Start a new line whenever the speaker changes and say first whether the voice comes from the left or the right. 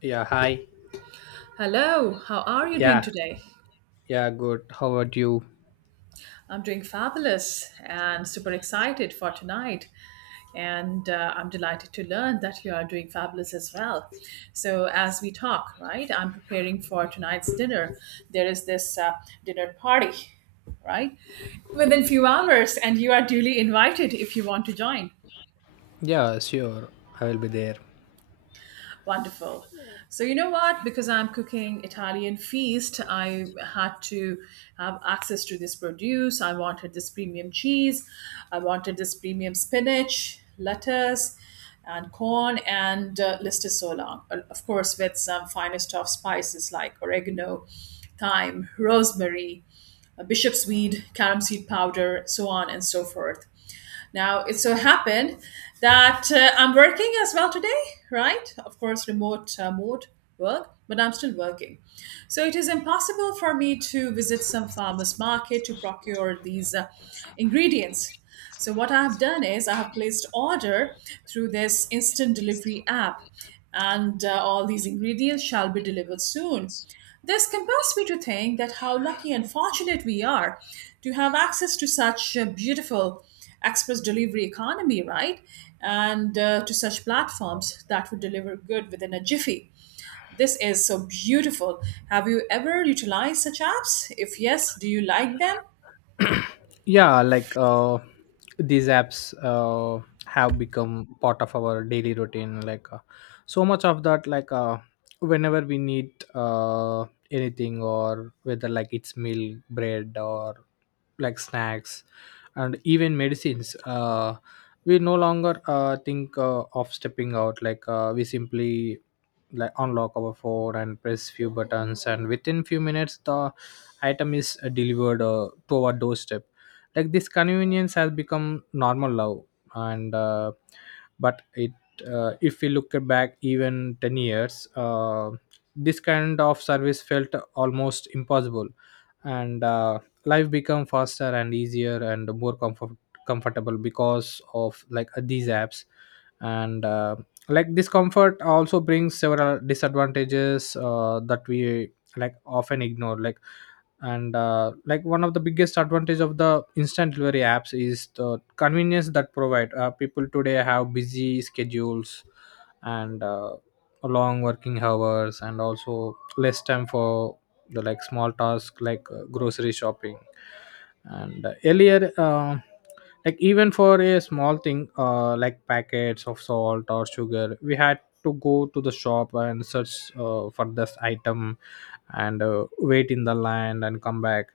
left: Yeah, hi.
right: Hello, how are you doing
left: Yeah,
right: today?
left: yeah, good. How about you?
right: I'm doing fabulous and super excited for tonight. And I'm delighted to learn that you are doing fabulous as well. So, as we talk, right, I'm preparing for tonight's dinner. There is this dinner party, right, within few hours, and you are duly invited if you want to join.
left: Yeah, sure. I will be there.
right: Wonderful. So you know what? Because I'm cooking Italian feast, I had to have access to this produce. I wanted this premium cheese. I wanted this premium spinach, lettuce, and corn, and list is so long. Of course, with some finest of spices like oregano, thyme, rosemary, bishop's weed, carom seed powder, so on and so forth. Now, it so happened that I'm working as well today, right? Of course, remote mode work, but I'm still working. So it is impossible for me to visit some farmer's market to procure these ingredients. So what I have done is I have placed order through this instant delivery app and all these ingredients shall be delivered soon. This compels me to think that how lucky and fortunate we are to have access to such a beautiful express delivery economy, right? And to such platforms that would deliver good within a jiffy. This is so beautiful. Have you ever utilized such apps? If yes, do you like them?
left: Yeah, like these apps have become part of our daily routine, like so much of that, like whenever we need anything, or whether like it's milk, bread or like snacks and even medicines. We no longer think, of stepping out. Like we simply like unlock our phone and press few buttons, and within few minutes the item is delivered to our doorstep. Like this convenience has become normal now, and but it if we look back even 10 years, this kind of service felt almost impossible. And life become faster and easier and more comfortable because of, like these apps. And like this comfort also brings several disadvantages that we like often ignore, like, and like one of the biggest advantage of the instant delivery apps is the convenience that provide. People today have busy schedules and long working hours, and also less time for the like small tasks, like grocery shopping. And earlier, like even for a small thing, like packets of salt or sugar, we had to go to the shop and search for this item, and wait in the line and come back.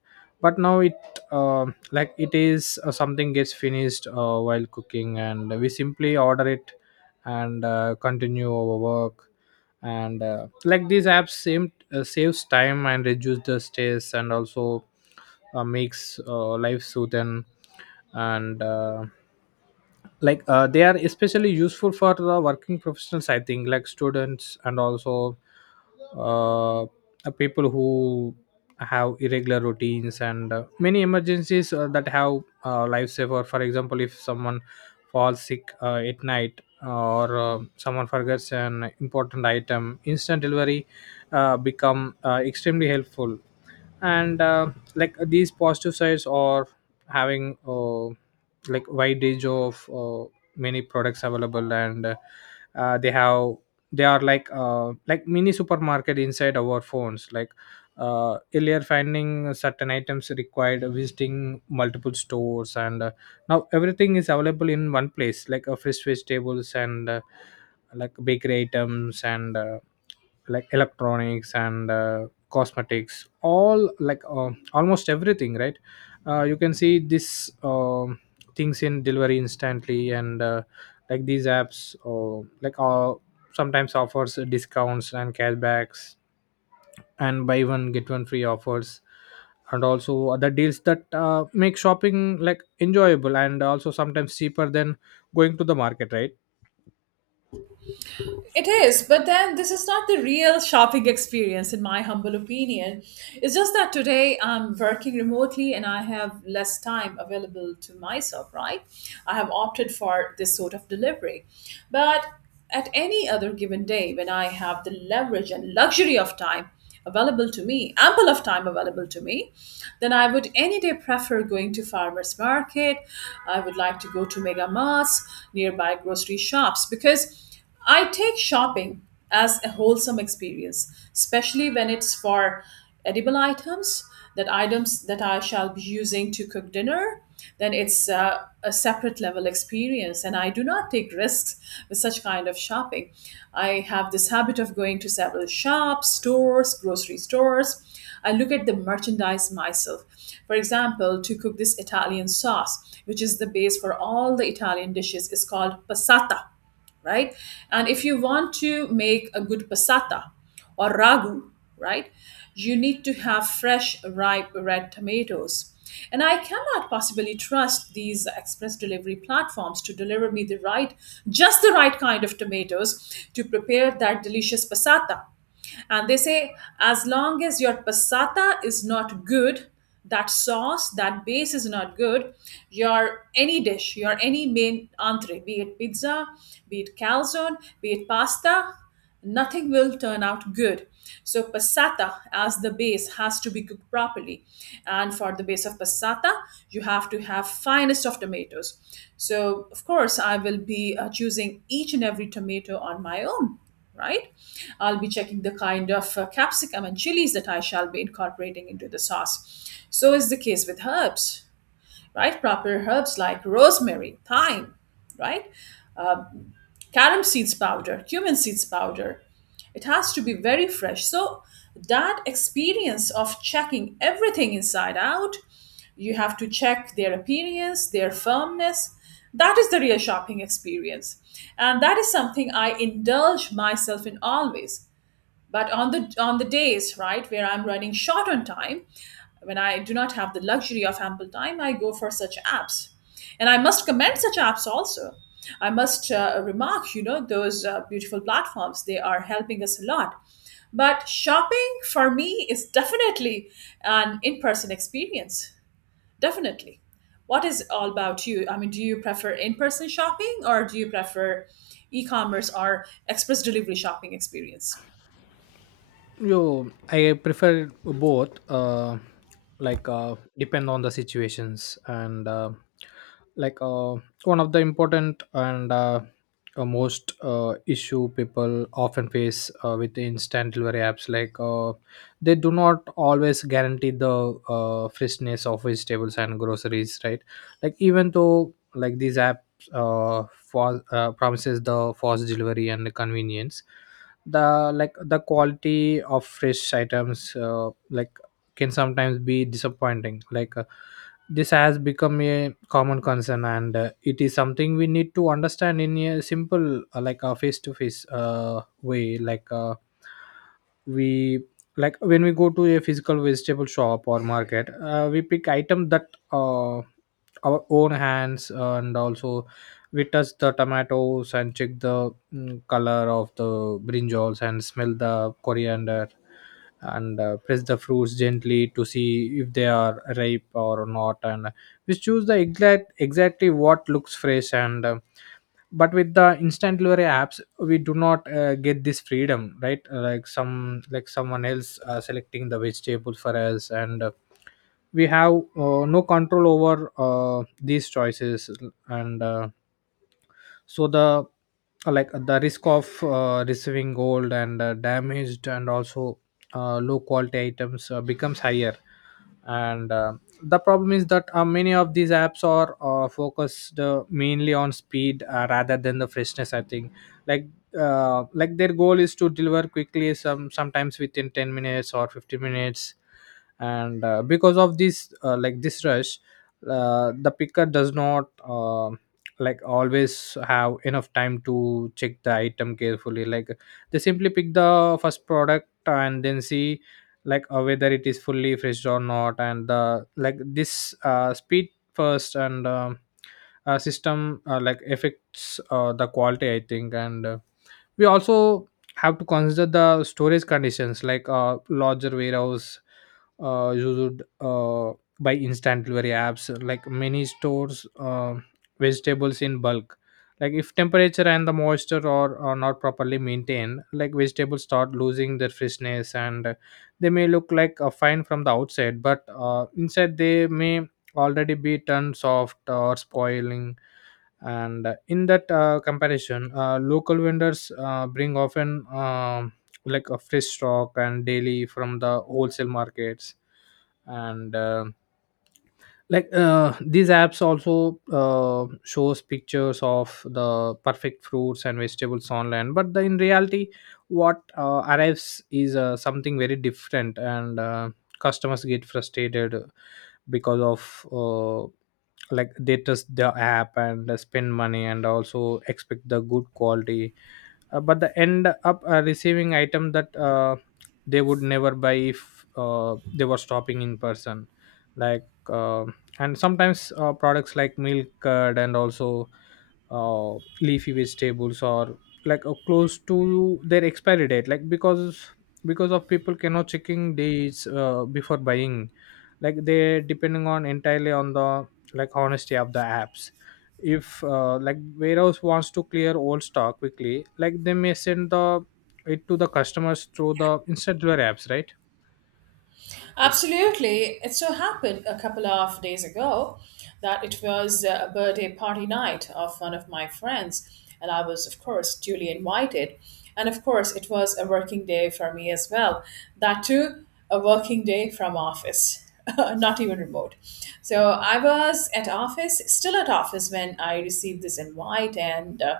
left: But now it, uh, like it is something gets finished while cooking, and we simply order it and continue our work. And like these apps same saves time and reduce the stress, and also makes life smoothen. And like they are especially useful for the working professionals, I think, like students, and also uh, people who have irregular routines, and many emergencies that have lifesaver. For example, if someone falls sick at night, or someone forgets an important item, instant delivery become extremely helpful. And like these positive sides are having like wide range of many products available, and uh, they have they are like mini supermarket inside our phones. Like earlier finding certain items required visiting multiple stores, and now everything is available in one place, like fresh vegetables, and like bakery items, and like electronics and cosmetics, all like almost everything, right? You can see this things in delivery instantly, and like these apps, like, sometimes offers discounts and cashbacks and buy one get one free offers, and also other deals that make shopping like enjoyable, and also sometimes cheaper than going to the market, right?
right: It is, but then this is not the real shopping experience, in my humble opinion. It's just that today I'm working remotely and I have less time available to myself, right? I have opted for this sort of delivery. But at any other given day, when I have the leverage and luxury of time available to me, ample of time available to me, then I would any day prefer going to farmers market. I would like to go to mega marts, nearby grocery shops, because I take shopping as a wholesome experience, especially when it's for edible items that I shall be using to cook dinner. Then it's a separate level experience, and I do not take risks with such kind of shopping. I have this habit of going to several shops, stores, grocery stores. I look at the merchandise myself. For example, to cook this Italian sauce, which is the base for all the Italian dishes, is called passata, right? And if you want to make a good passata or ragu, right, you need to have fresh, ripe red tomatoes. And I cannot possibly trust these express delivery platforms to deliver me the right, just the right kind of tomatoes to prepare that delicious passata. And they say, as long as your passata is not good, that sauce, that base is not good, your any dish, your any main entree, be it pizza, be it calzone, be it pasta, nothing will turn out good. So passata as the base has to be cooked properly. And for the base of passata, you have to have finest of tomatoes. So of course, I will be choosing each and every tomato on my own, right? I'll be checking the kind of capsicum and chilies that I shall be incorporating into the sauce. So is the case with herbs, right? Proper herbs like rosemary, thyme, right? Carom seeds powder, cumin seeds powder. It has to be very fresh. So that experience of checking everything inside out, you have to check their appearance, their firmness. That is the real shopping experience. And that is something I indulge myself in always, but on the days right where I'm running short on time, when I do not have the luxury of ample time, I go for such apps. And I must commend such apps also. I must remark, you know, those beautiful platforms, they are helping us a lot. But shopping for me is definitely an in-person experience. Definitely. What is all about you? I mean, do you prefer in-person shopping, or do you prefer e-commerce or express delivery shopping experience?
left: Yo, I prefer both. Like depend on the situations, and like one of the important and most issue people often face with the instant delivery apps, like they do not always guarantee the freshness of vegetables and groceries, right? Like even though, like these apps uh, promises the fast delivery and the convenience. The like the quality of fresh items, like, can sometimes be disappointing, like, this has become a common concern, and it is something we need to understand in a simple, like a face to face way. Like we like when we go to a physical vegetable shop or market, we pick item that our own hands, and also we touch the tomatoes and check the color of the brinjals, and smell the coriander, and press the fruits gently to see if they are ripe or not, and we choose the exactly what looks fresh, and but with the instant delivery apps we do not get this freedom, right? Like, some like someone else selecting the vegetables for us, and we have no control over these choices, and so the, like the risk of receiving gold and damaged, and also low quality items becomes higher. And the problem is that many of these apps are focused mainly on speed, rather than the freshness, I think. Like, like their goal is to deliver quickly, sometimes within 10 minutes or 15 minutes, and because of this, like this rush, the picker does not, like, always have enough time to check the item carefully, like they simply pick the first product and then see like whether it is fully fresh or not, and the like this speed first and system like affects the quality, I think, and we also have to consider the storage conditions, like larger warehouse used by instant delivery apps. Like many stores vegetables in bulk, like if temperature and the moisture are not properly maintained, like vegetables start losing their freshness, and they may look like fine from the outside, but inside they may already be turned soft or spoiling. And in that, comparison, local vendors bring often, like a fresh stock and daily from the wholesale markets, and like these apps also shows pictures of the perfect fruits and vegetables online, but in reality what arrives is something very different, and customers get frustrated because of, uh, like they trust the app and they spend money, and also expect the good quality, but they end up receiving item that they would never buy if they were stopping in person. Like, and sometimes products like milk curd and also uh, leafy vegetables are like close to their expiry date, like, because of people cannot checking dates before buying, like they depending on entirely on the like honesty of the apps. If, like warehouse wants to clear old stock quickly, like they may send the it to the customers through the instant delivery apps, right?
right: Absolutely. It so happened a couple of days ago that it was a birthday party night of one of my friends, and I was, of course, duly invited. And of course, it was a working day for me as well. That too, a working day from office. not even remote. So I was at office, still at office when I received this invite, and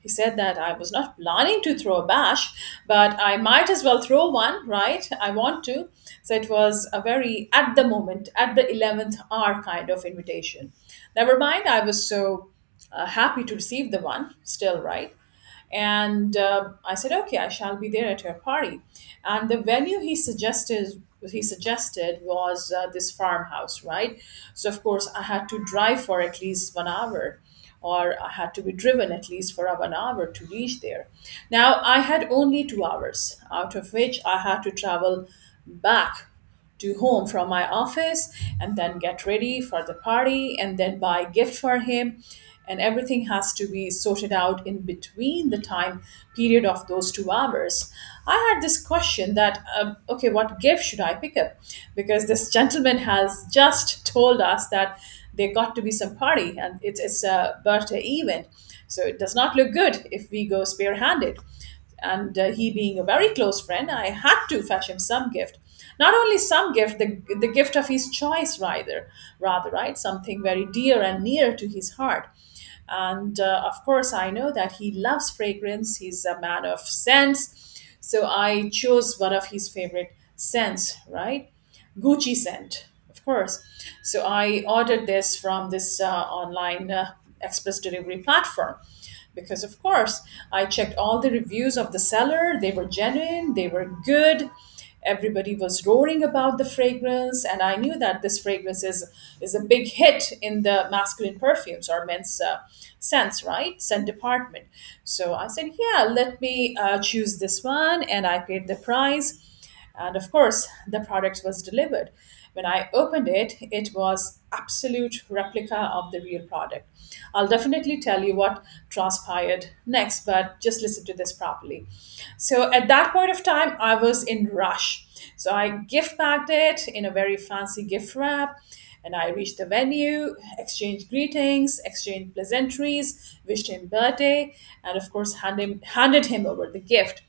right: he said that I was not planning to throw a bash, but I might as well throw one, right? I want to. So it was a very at the moment, at the 11th hour kind of invitation. Never mind, I was so happy to receive the one, still, right? And I said, okay, I shall be there at your party. And the venue he suggested was this farmhouse, right? So of course I had to drive for at least 1 hour, or I had to be driven at least for 1 hour to reach there. Now I had only 2 hours, out of which I had to travel back to home from my office and then get ready for the party and then buy gift for him, and everything has to be sorted out in between the time period of those 2 hours. I had this question that okay, what gift should I pick up? Because this gentleman has just told us that there got to be some party and it's a birthday event. So it does not look good if we go spearhanded. And he being a very close friend, I had to fetch him some gift. Not only some gift, the gift of his choice, rather, right? Something very dear and near to his heart. And of course I know that he loves fragrance, he's a man of scents. So I chose one of his favorite scents, right? Gucci scent, of course. So I ordered this from this online express delivery platform because, of course, I checked all the reviews of the seller. They were genuine, they were good. Everybody was roaring about the fragrance, and I knew that this fragrance is a big hit in the masculine perfumes or men's scents, right? Scent department. So I said, yeah, let me choose this one, and I paid the price, and of course, the product was delivered. When I opened it, it was absolute replica of the real product. I'll definitely tell you what transpired next, but just listen to this properly. So at that point of time, I was in rush. So I gift bagged it in a very fancy gift wrap. And I reached the venue, exchanged greetings, exchanged pleasantries, wished him birthday, and of course handed him over the gift.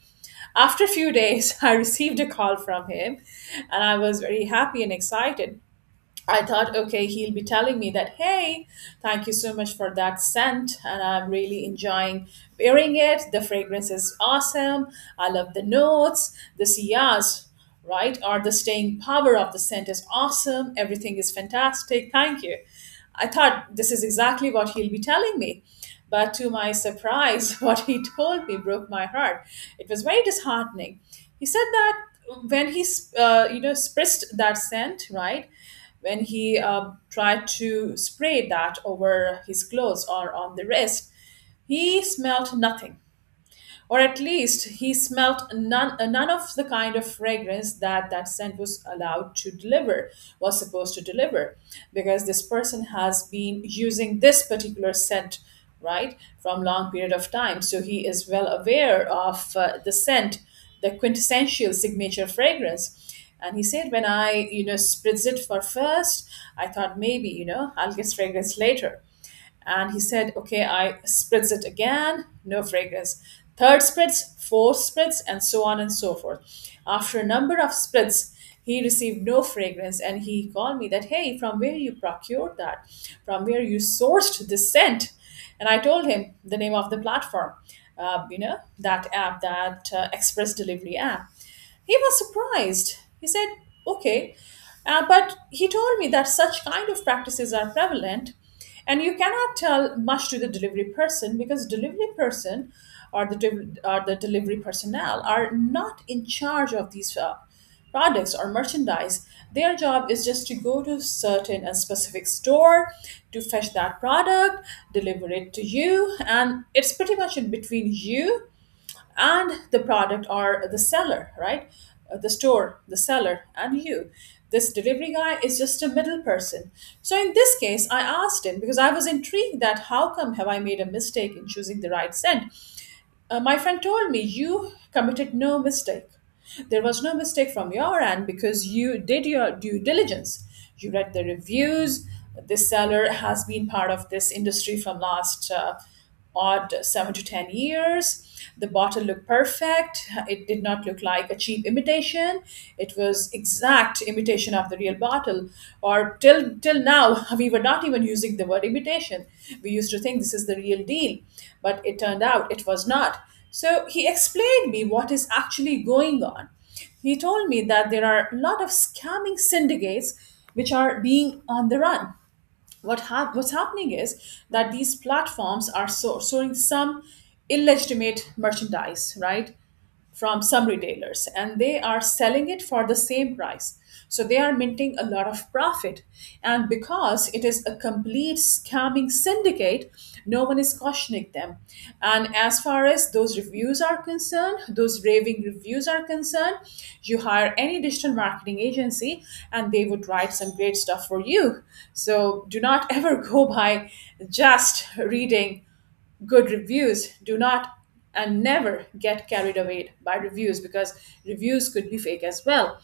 right: After a few days, I received a call from him and I was very happy and excited. I thought, okay, he'll be telling me that, hey, thank you so much for that scent, and I'm really enjoying wearing it. The fragrance is awesome. I love the notes, the siyas, right? Or the staying power of the scent is awesome. Everything is fantastic. Thank you. I thought this is exactly what he'll be telling me. But to my surprise, what he told me broke my heart. It was very disheartening. He said that when he, you know, spritzed that scent, right? When he tried to spray that over his clothes or on the wrist, he smelt nothing, or at least he smelt none, none of the kind of fragrance that that scent was supposed to deliver. Because this person has been using this particular scent right from long period of time, so he is well aware of the scent, the quintessential signature fragrance. And he said, when I, you know, spritz it for first, I thought maybe, you know, I'll get fragrance later. And he said, okay, I spritz it again, no fragrance. Third spritz, fourth spritz, and so on and so forth. After a number of spritz, he received no fragrance and he called me that, hey, from where you procured that? From where you sourced this scent? And I told him the name of the platform, you know, that app, that express delivery app. He was surprised. He said, okay, but he told me that such kind of practices are prevalent, and you cannot tell much to the delivery person, because delivery person or the delivery personnel are not in charge of these products or merchandise. Their job is just to go to certain and specific store to fetch that product, deliver it to you, and it's pretty much in between you and the product or the seller, right? The store, the seller, and you. This delivery guy is just a middle person. So in this case, I asked him because I was intrigued that how come have I made a mistake in choosing the right scent? My friend told me you committed no mistake. There was no mistake from your end because you did your due diligence. You read the reviews. This seller has been part of this industry from last odd 7 to 10 years. The bottle looked perfect. It did not look like a cheap imitation, it was exact imitation of the real bottle. Or till now we were not even using the word imitation, we used to think this is the real deal, but it turned out it was not. So he explained me what is actually going on. He told me that there are a lot of scamming syndicates which are being on the run. What's happening is that these platforms are showing some illegitimate merchandise, right, from some retailers and they are selling it for the same price. So they are minting a lot of profit. And because it is a complete scamming syndicate, no one is cautioning them. And as far as those reviews are concerned, those raving reviews are concerned, you hire any digital marketing agency and they would write some great stuff for you. So do not ever go by just reading good reviews, do not, and never get carried away by reviews because reviews could be fake as well.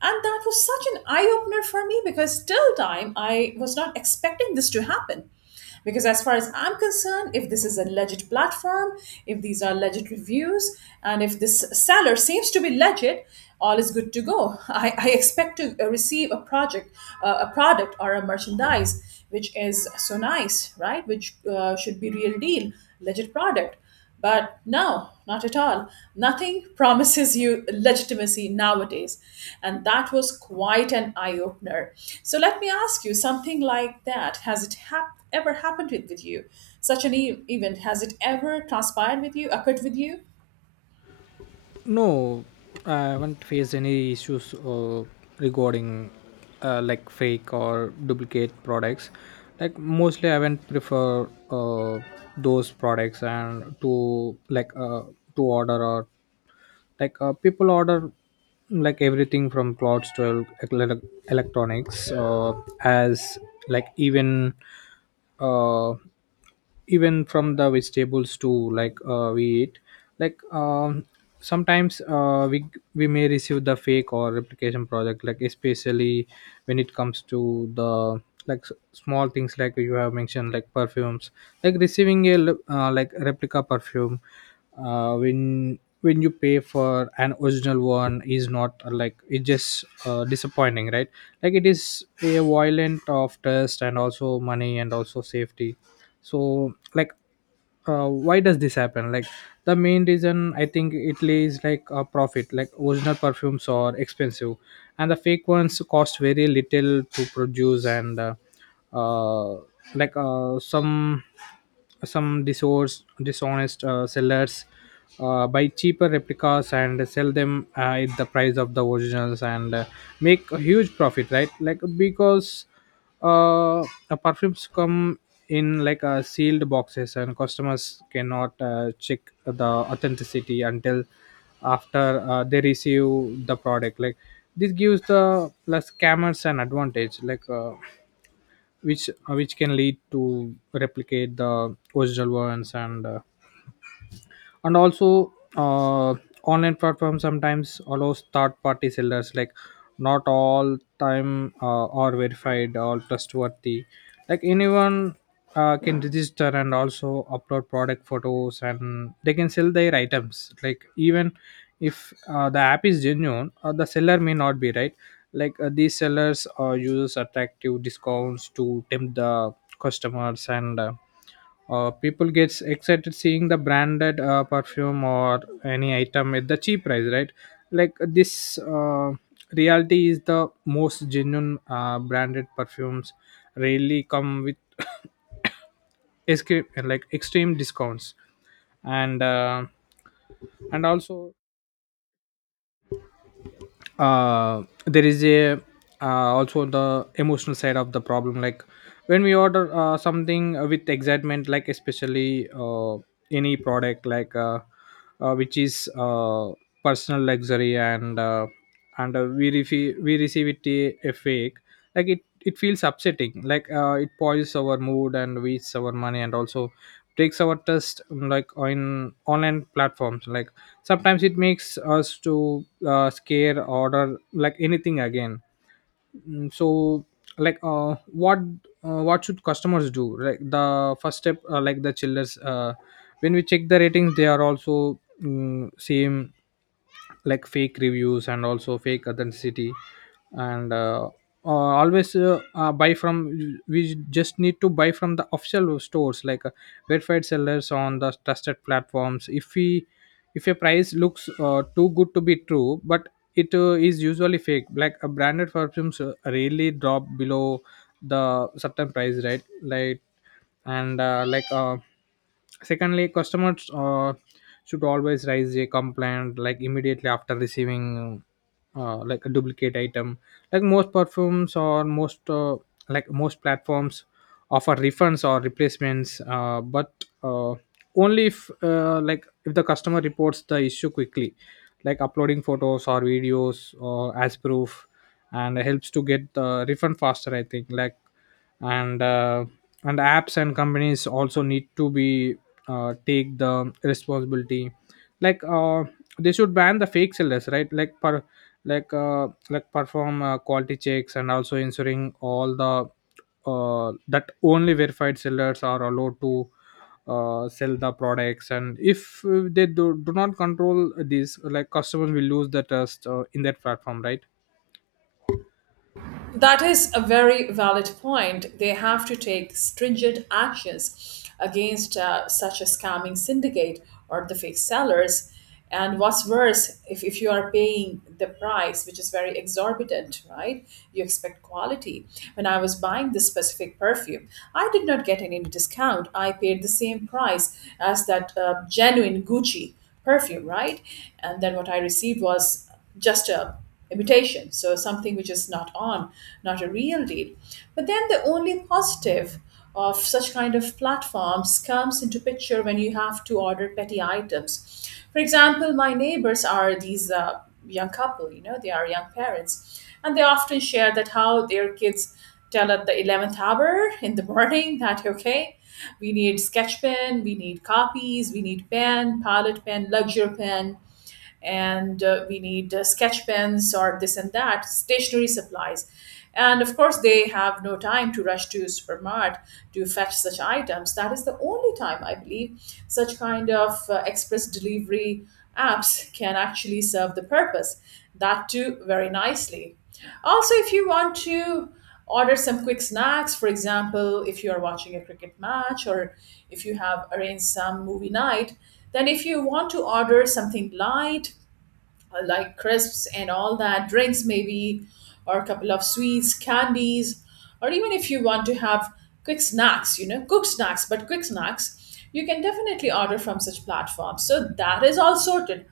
right: And that was such an eye opener for me because till time I was not expecting this to happen, because as far as I'm concerned, if this is a legit platform, if these are legit reviews, and if this seller seems to be legit, all is good to go. I expect to receive a project, a product, or a merchandise which is so nice, right? Which should be real deal, legit product. But no, not at all. Nothing promises you legitimacy nowadays. And that was quite an eye opener. So let me ask you something like that. Has it ever happened with you? Such an event, has it ever transpired with you, occurred with you?
left: No, I haven't faced any issues regarding, like, fake or duplicate products. Like mostly, I haven't prefer those products and to, like, to order or, like, people order like everything from clothes to electronics, as, like even uh, even from the vegetables too, like we eat like, sometimes we may receive the fake or replication product. Like especially when it comes to the like small things like you have mentioned, like perfumes. Like receiving a like replica perfume, when you pay for an original one is not, like, it's just disappointing, right? Like it is a violent of test, and also money, and also safety. So like, why does this happen? Like the main reason, I think, italy is like a profit. Like original perfumes are expensive, and the fake ones cost very little to produce, and uh, like, some disorders, dishonest sellers buy cheaper replicas and sell them at the price of the originals, and make a huge profit, right? Like because the perfumes come in like sealed boxes, and customers cannot check the authenticity until after they receive the product. Like this gives the plus scammers an advantage, like, which can lead to replicate the original ones, and and also online platforms sometimes allows third party sellers, like not all time are verified or trustworthy. Like anyone can register and also upload product photos, and they can sell their items, like even if the app is genuine, the seller may not be, right? Like these sellers uses attractive discounts to tempt the customers, and people gets excited seeing the branded perfume or any item at the cheap price, right? Like this reality is the most genuine branded perfumes rarely come with escape like extreme discounts and uh, and also there is a also the emotional side of the problem, like when we order something with excitement, like especially any product, like which is personal luxury and we receive it a fake. Like it feels upsetting, like it spoils our mood and wastes our money and also takes our trust like on online platforms. Like sometimes it makes us to scare order like anything again. So like what should customers do? Like the first step, like the chillers, when we check the ratings they are also same, like fake reviews and also fake authenticity. And always buy from we just need to buy from the official stores, like verified sellers on the trusted platforms. If we, if a price looks too good to be true, but it is usually fake, like a branded perfumes rarely drop below the certain price, right? like and like Secondly, customers should always raise a complaint, like immediately after receiving like a duplicate item. Like most perfumes or most platforms offer refunds or replacements, but uh, only if, like if the customer reports the issue quickly, like uploading photos or videos or as proof, and helps to get the refund faster, I think. Like and uh, and apps and companies also need to be, take the responsibility. Like they should ban the fake sellers, right? Like perform quality checks and also ensuring all the, that only verified sellers are allowed to sell the products. And if they do, do not control this, like customers will lose the trust in that platform, right?
right: That is a very valid point. They have to take stringent actions against such a scamming syndicate or the fake sellers. And what's worse, if you are paying the price, which is very exorbitant, right? You expect quality. When I was buying this specific perfume, I did not get any discount. I paid the same price as that genuine Gucci perfume, right? And then what I received was just a imitation. So something which is not on, not a real deal. But then the only positive of such kind of platforms comes into picture when you have to order petty items. For example, my neighbors are these young couple, you know, they are young parents, and they often share that how their kids tell at the 11th hour in the morning that, okay, we need sketch pen, we need copies, we need pen, pilot pen, luxury pen, and we need sketch pens or this and that stationery supplies. And of course they have no time to rush to supermart to fetch such items. That is the only time I believe such kind of express delivery apps can actually serve the purpose, that too very nicely. Also, if you want to order some quick snacks, for example, if you are watching a cricket match or if you have arranged some movie night, then if you want to order something light, like crisps and all that, drinks maybe, or a couple of sweets, candies, or even if you want to have quick snacks, you know, cooked snacks, but quick snacks, you can definitely order from such platforms. So that is all sorted.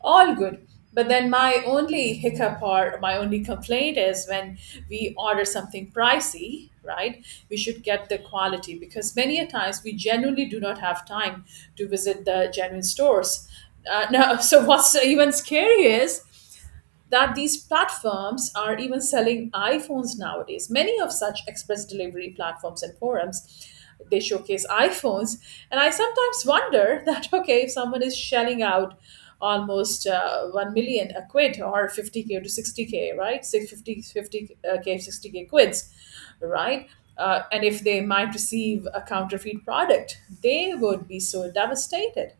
right: All good. But then my only hiccup or my only complaint is when we order something pricey, right? We should get the quality because many a times we genuinely do not have time to visit the genuine stores. Now, so what's even scary is that these platforms are even selling iPhones nowadays. Many of such express delivery platforms and forums, they showcase iPhones, and I sometimes wonder that okay, if someone is shelling out almost 1 million a quid or 50K to 60K, right, 650, 50K, 60K quids, right, and if they might receive a counterfeit product, they would be so devastated,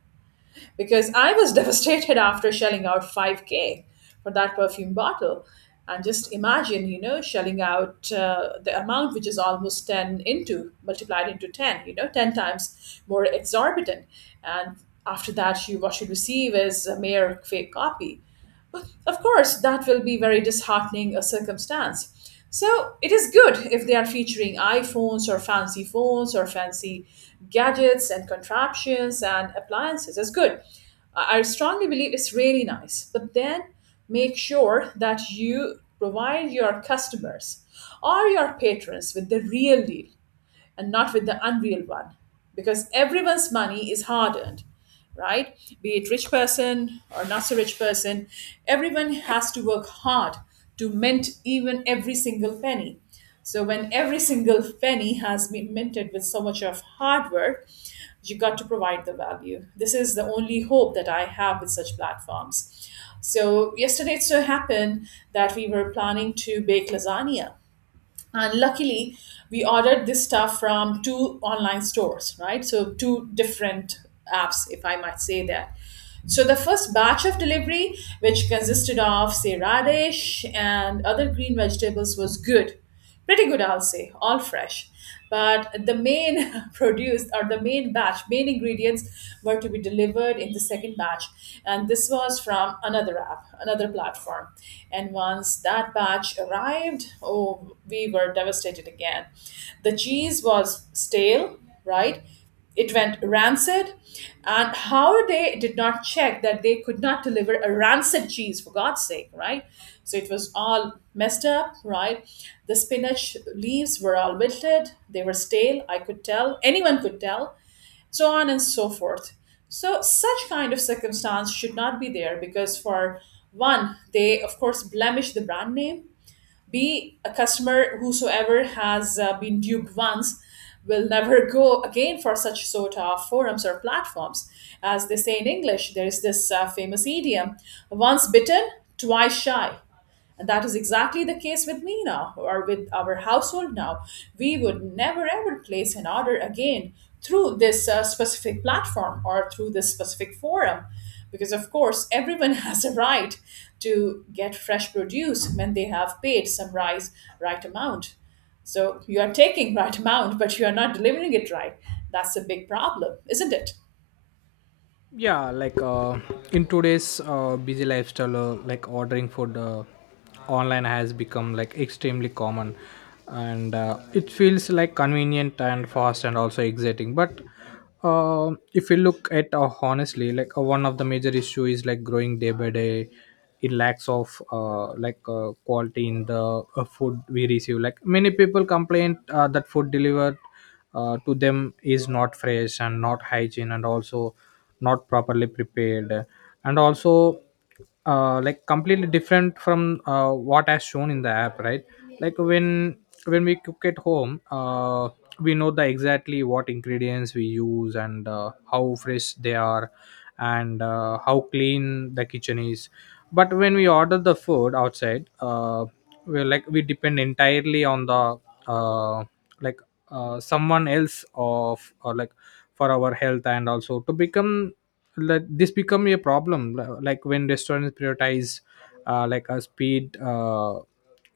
right: because I was devastated after shelling out 5K for that perfume bottle. And just imagine, you know, shelling out the amount which is almost 10 into, multiplied into 10, you know, 10 times more exorbitant. And after that, you, what you receive is a mere fake copy. Of course, that will be very disheartening a circumstance. So it is good if they are featuring iPhones or fancy phones or fancy gadgets and contraptions and appliances. It's good. I strongly believe it's really nice. But then make sure that you provide your customers or your patrons with the real deal and not with the unreal one, because everyone's money is hard earned, right, be it rich person or not so rich person, everyone has to work hard to mint even every single penny. So when every single penny has been minted with so much of hard work, you got to provide the value. This is the only hope that I have with such platforms. So yesterday it so happened that we were planning to bake lasagna, and luckily we ordered this stuff from two online stores, right, so two different apps, if I might say that. So the first batch of delivery, which consisted of say radish and other green vegetables, was good, pretty good I'll say, all fresh. But the main produced, or the main batch, main ingredients were to be delivered in the second batch. And this was from another app, another platform. And once that batch arrived, oh, we were devastated again. The cheese was stale, right? It went rancid. And how they did not check that, they could not deliver a rancid cheese for god's sake, right? So it was all messed up, right? The spinach leaves were all wilted, they were stale, I could tell, anyone could tell. So on and so forth. So such kind of circumstance should not be there, because for one they of course blemish the brand name. Be a customer whosoever has been duped once will never go again for such sort of forums or platforms. As they say in English, there is this famous idiom, once bitten, twice shy. And that is exactly the case with me now, or with our household now. We would never ever place an order again through this specific platform or through this specific forum. Because, of course, everyone has a right to get fresh produce when they have paid some rice right amount. So you are taking right amount, but you are not delivering it right. That's a big problem, isn't it?
left: Yeah, like in today's busy lifestyle, like ordering food online has become like extremely common, and it feels like convenient and fast and also exciting. But if you look at honestly, like one of the major issue is like growing day by day. It lacks of, quality in the food we receive. Like many people complain that food delivered to them is not fresh and not hygiene and also not properly prepared, and also like completely different from what as shown in the app, right? Like when we cook at home, we know the exactly what ingredients we use, and how fresh they are, and how clean the kitchen is. But when we order the food outside, we depend entirely on the uh, like someone else of, or like for our health, and also to become, like this become a problem. Like when restaurants prioritize like a speed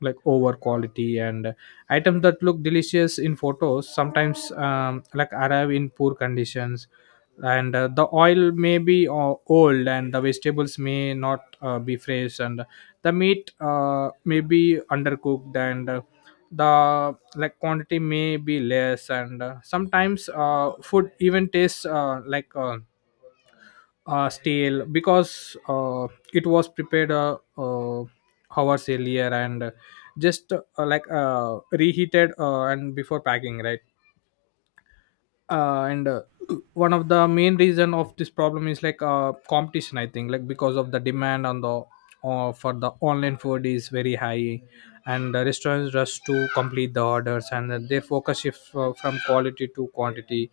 left: like over quality, and items that look delicious in photos sometimes like arrive in poor conditions. And the oil may be old, and the vegetables may not be fresh, and the meat may be undercooked, and the like quantity may be less, and sometimes food even tastes stale because it was prepared hours earlier and just reheated and before packing, right? And One of the main reason of this problem is like competition, I think, like because of the demand on the, for the online food is very high, and the restaurants rush to complete the orders, and then they focus shift from quality to quantity.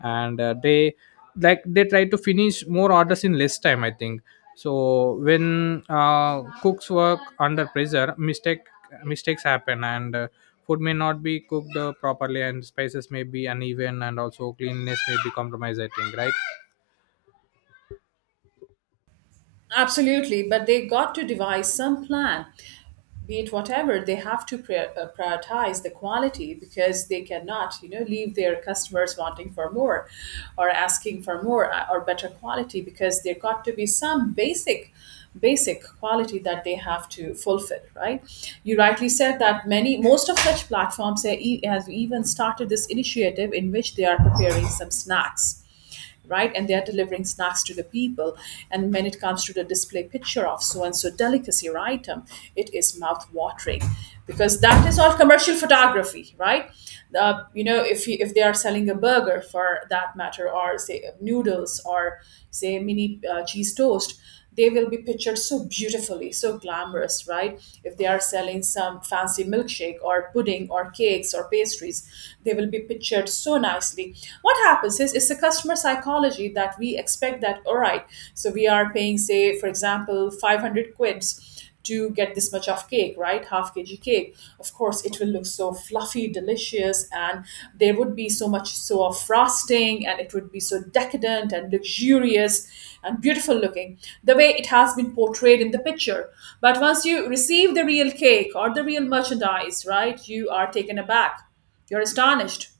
left: And they, like they try to finish more orders in less time, I think. So when cooks work under pressure, mistakes happen, and food may not be cooked properly, and spices may be uneven, and also cleanliness may be compromised, I think, right?
right: Absolutely, but they got to devise some plan. Be it whatever, they have to prioritize the quality, because they cannot, you know, leave their customers wanting for more or asking for more or better quality, because there got to be some basic quality that they have to fulfill, right? You rightly said that many, most of such platforms have have even started this initiative in which they are preparing some snacks, right? And they're delivering snacks to the people. And when it comes to the display picture of so and so delicacy or item, it is mouth watering because that is all commercial photography, right? You know, if you, if they are selling a burger for that matter, or say noodles, or say mini cheese toast, they will be pictured so beautifully, so glamorous, right? If they are selling some fancy milkshake or pudding or cakes or pastries, they will be pictured so nicely. What happens is it's the customer psychology that we expect that, all right, so we are paying, say, for example, 500 quids to get this much of cake, right? Half kg cake. Of course, it will look so fluffy, delicious, and there would be so much so of frosting, and it would be so decadent and luxurious and beautiful looking the way it has been portrayed in the picture. But once you receive the real cake or the real merchandise, right, you are taken aback. You're astonished,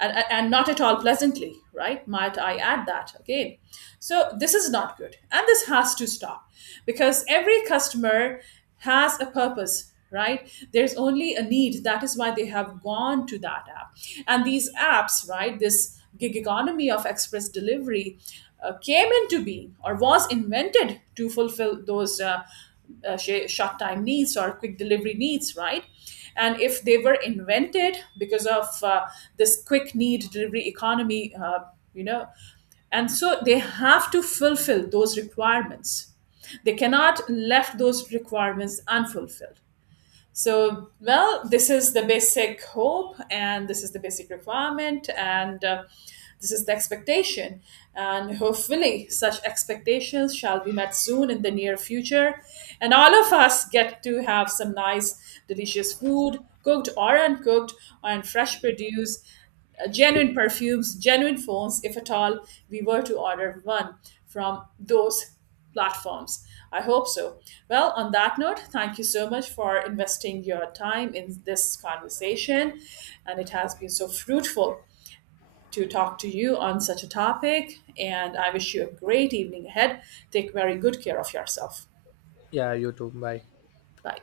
right: and not at all pleasantly, right? Might I add that again? So this is not good. And this has to stop, because every customer has a purpose, right, there's only a need, that is why they have gone to that app. And these apps, right, this gig economy of express delivery came into being or was invented to fulfill those short time needs or quick delivery needs, right? And if they were invented because of this quick need delivery economy, you know, and so they have to fulfill those requirements, they cannot left those requirements unfulfilled. So, well, this is the basic hope, and this is the basic requirement, and this is the expectation. And hopefully, such expectations shall be met soon in the near future. And all of us get to have some nice, delicious food, cooked or uncooked, and fresh produce, genuine perfumes, genuine phones, if at all we were to order one from those platforms. I hope so. Well, on that note, thank you so much for investing your time in this conversation. And it has been so fruitful to talk to you on such a topic. And I wish you a great evening ahead. Take very good care of yourself.
left: Yeah, you too. Bye.
right: Bye.